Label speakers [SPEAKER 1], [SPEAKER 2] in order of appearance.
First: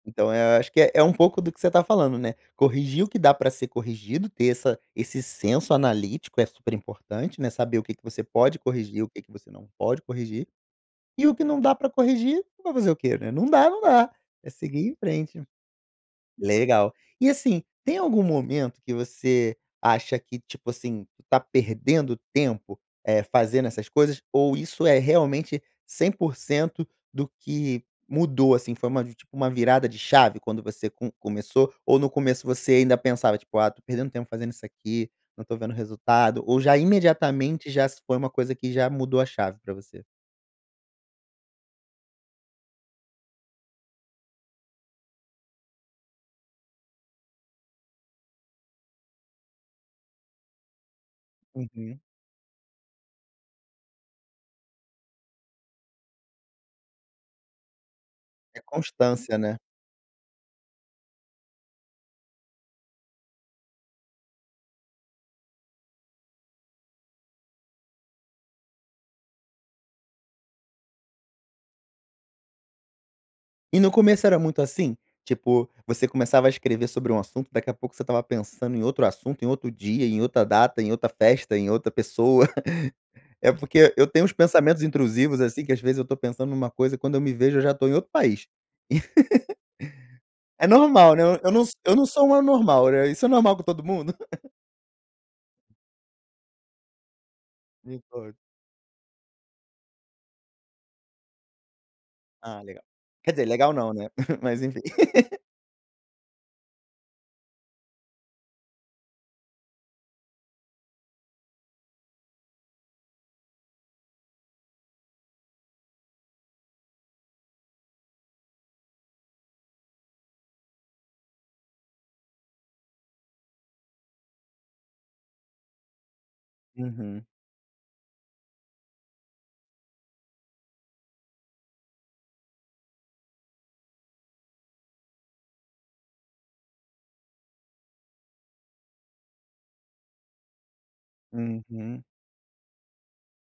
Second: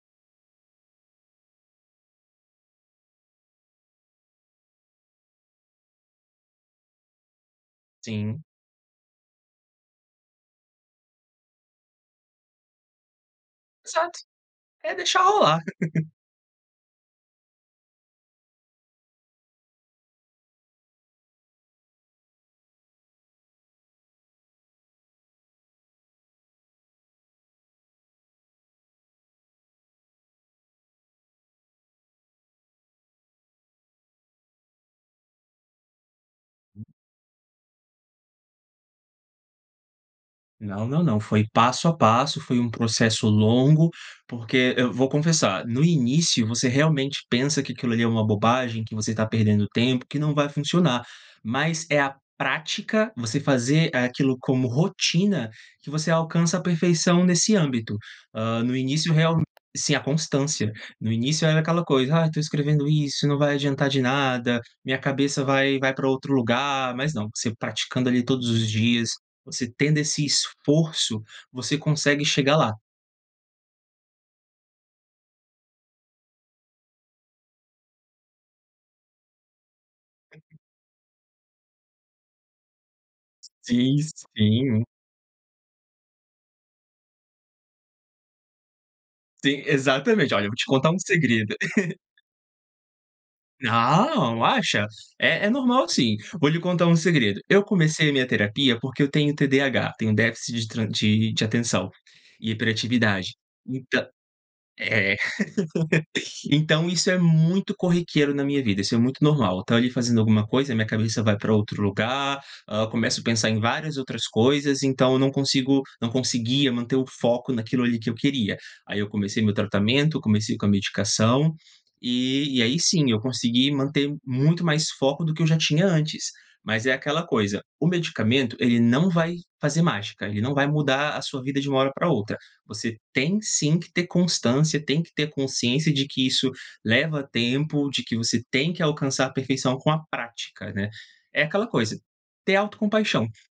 [SPEAKER 1] Então eu acho que é é um pouco do que você está falando, né, corrigir o que dá pra ser corrigido, ter essa esse senso analítico, é super importante, né, saber o que que você
[SPEAKER 2] Sim.
[SPEAKER 1] pode corrigir, o que que você não pode corrigir. E o que não dá pra corrigir vai fazer o quê, né? Não dá, não dá,
[SPEAKER 2] Exato.
[SPEAKER 1] é seguir
[SPEAKER 2] É
[SPEAKER 1] em
[SPEAKER 2] deixar
[SPEAKER 1] frente.
[SPEAKER 2] rolar.
[SPEAKER 1] Legal. E assim, tem algum momento que você acha que, tipo assim, tu está perdendo tempo, eh, fazendo essas coisas ou isso é realmente 100% do que mudou, assim, foi uma vi tipo, uma virada de chave quando você com começou ou no começo, ou no começo você ainda pensava tipo: "Ah, estou perdendo tempo fazendo isso aqui, não estou vendo resultado" ou já,
[SPEAKER 2] Hum.
[SPEAKER 1] imediatamente, já foi uma coisa que já mudou a chave pra você?
[SPEAKER 2] Não, não, não, foi passo a passo, foi um processo longo. Porque eu vou confessar no início você realmente pensa que aquilo ali é uma bobagem, que você está perdendo tempo, que não vai funcionar. Mas é
[SPEAKER 1] Uhum.
[SPEAKER 2] a prática, você fazer aquilo como rotina, que você alcança a perfeição nesse âmbito.
[SPEAKER 1] É
[SPEAKER 2] Ah, no início
[SPEAKER 1] constância,
[SPEAKER 2] real
[SPEAKER 1] né?
[SPEAKER 2] sim, a constância. No início era aquela coisa: "Ah, estou escrevendo isso, não vai adiantar de nada. Minha cabeça vai vai pra outro lugar". Mas não, você praticando ali todos os dias, você tendo esse esforço, você consegue chegar lá.
[SPEAKER 1] E no começo era muito assim? Tipo, você começava a escrever sobre um assunto, daqui a pouco você estava pensando em outro assunto, em outro dia, em outra
[SPEAKER 2] Uhum.
[SPEAKER 1] data, em outra festa, em outra pessoa. É porque e
[SPEAKER 2] Sim,
[SPEAKER 1] eu tenho uns pensamentos
[SPEAKER 2] sim.
[SPEAKER 1] intrusivos, assim, que às vezes eu estou pensando numa coisa e quando eu me vejo eu já estou em outro país.
[SPEAKER 2] Sim, exatamente. Olha, vou te
[SPEAKER 1] É
[SPEAKER 2] contar um
[SPEAKER 1] normal, né? Eu eu
[SPEAKER 2] segredo.
[SPEAKER 1] não so eu não sou um anormal, né? Isso é normal com todo mundo?
[SPEAKER 2] Ah, acha? É é normal sim. Vou lhe contar um segredo. Eu comecei minha
[SPEAKER 1] [unintelligible]
[SPEAKER 2] terapia porque eu tenho TDAH, tenho déficit de tra de atenção e
[SPEAKER 1] Ah legal. Quer
[SPEAKER 2] hiperatividade.
[SPEAKER 1] dizer, legal não,
[SPEAKER 2] Então
[SPEAKER 1] né. Mas enfim.
[SPEAKER 2] É. Então isso é muito corriqueiro na minha vida, isso é muito normal, estou ali fazendo alguma coisa, a minha cabeça vai pra outro lugar, ah, começo a pensar em várias outras coisas, então eu não consigo não conseguia manter o foco naquilo ali que eu queria. Aí eu comecei meu tratamento, comecei com a medicação, e e aí sim, eu consegui manter muito mais foco do que eu já tinha antes. Mas é aquela
[SPEAKER 1] Uhum.
[SPEAKER 2] coisa, o medicamento ele não vai fazer mágica, ele não vai mudar a sua vida de uma hora pra outra. Você tem sim que ter constância, tem que ter consciência de que isso leva tempo, de que você tem que alcançar a perfeição com a prática, né. É aquela coisa,
[SPEAKER 1] Uhum.
[SPEAKER 2] ter autocompaixão.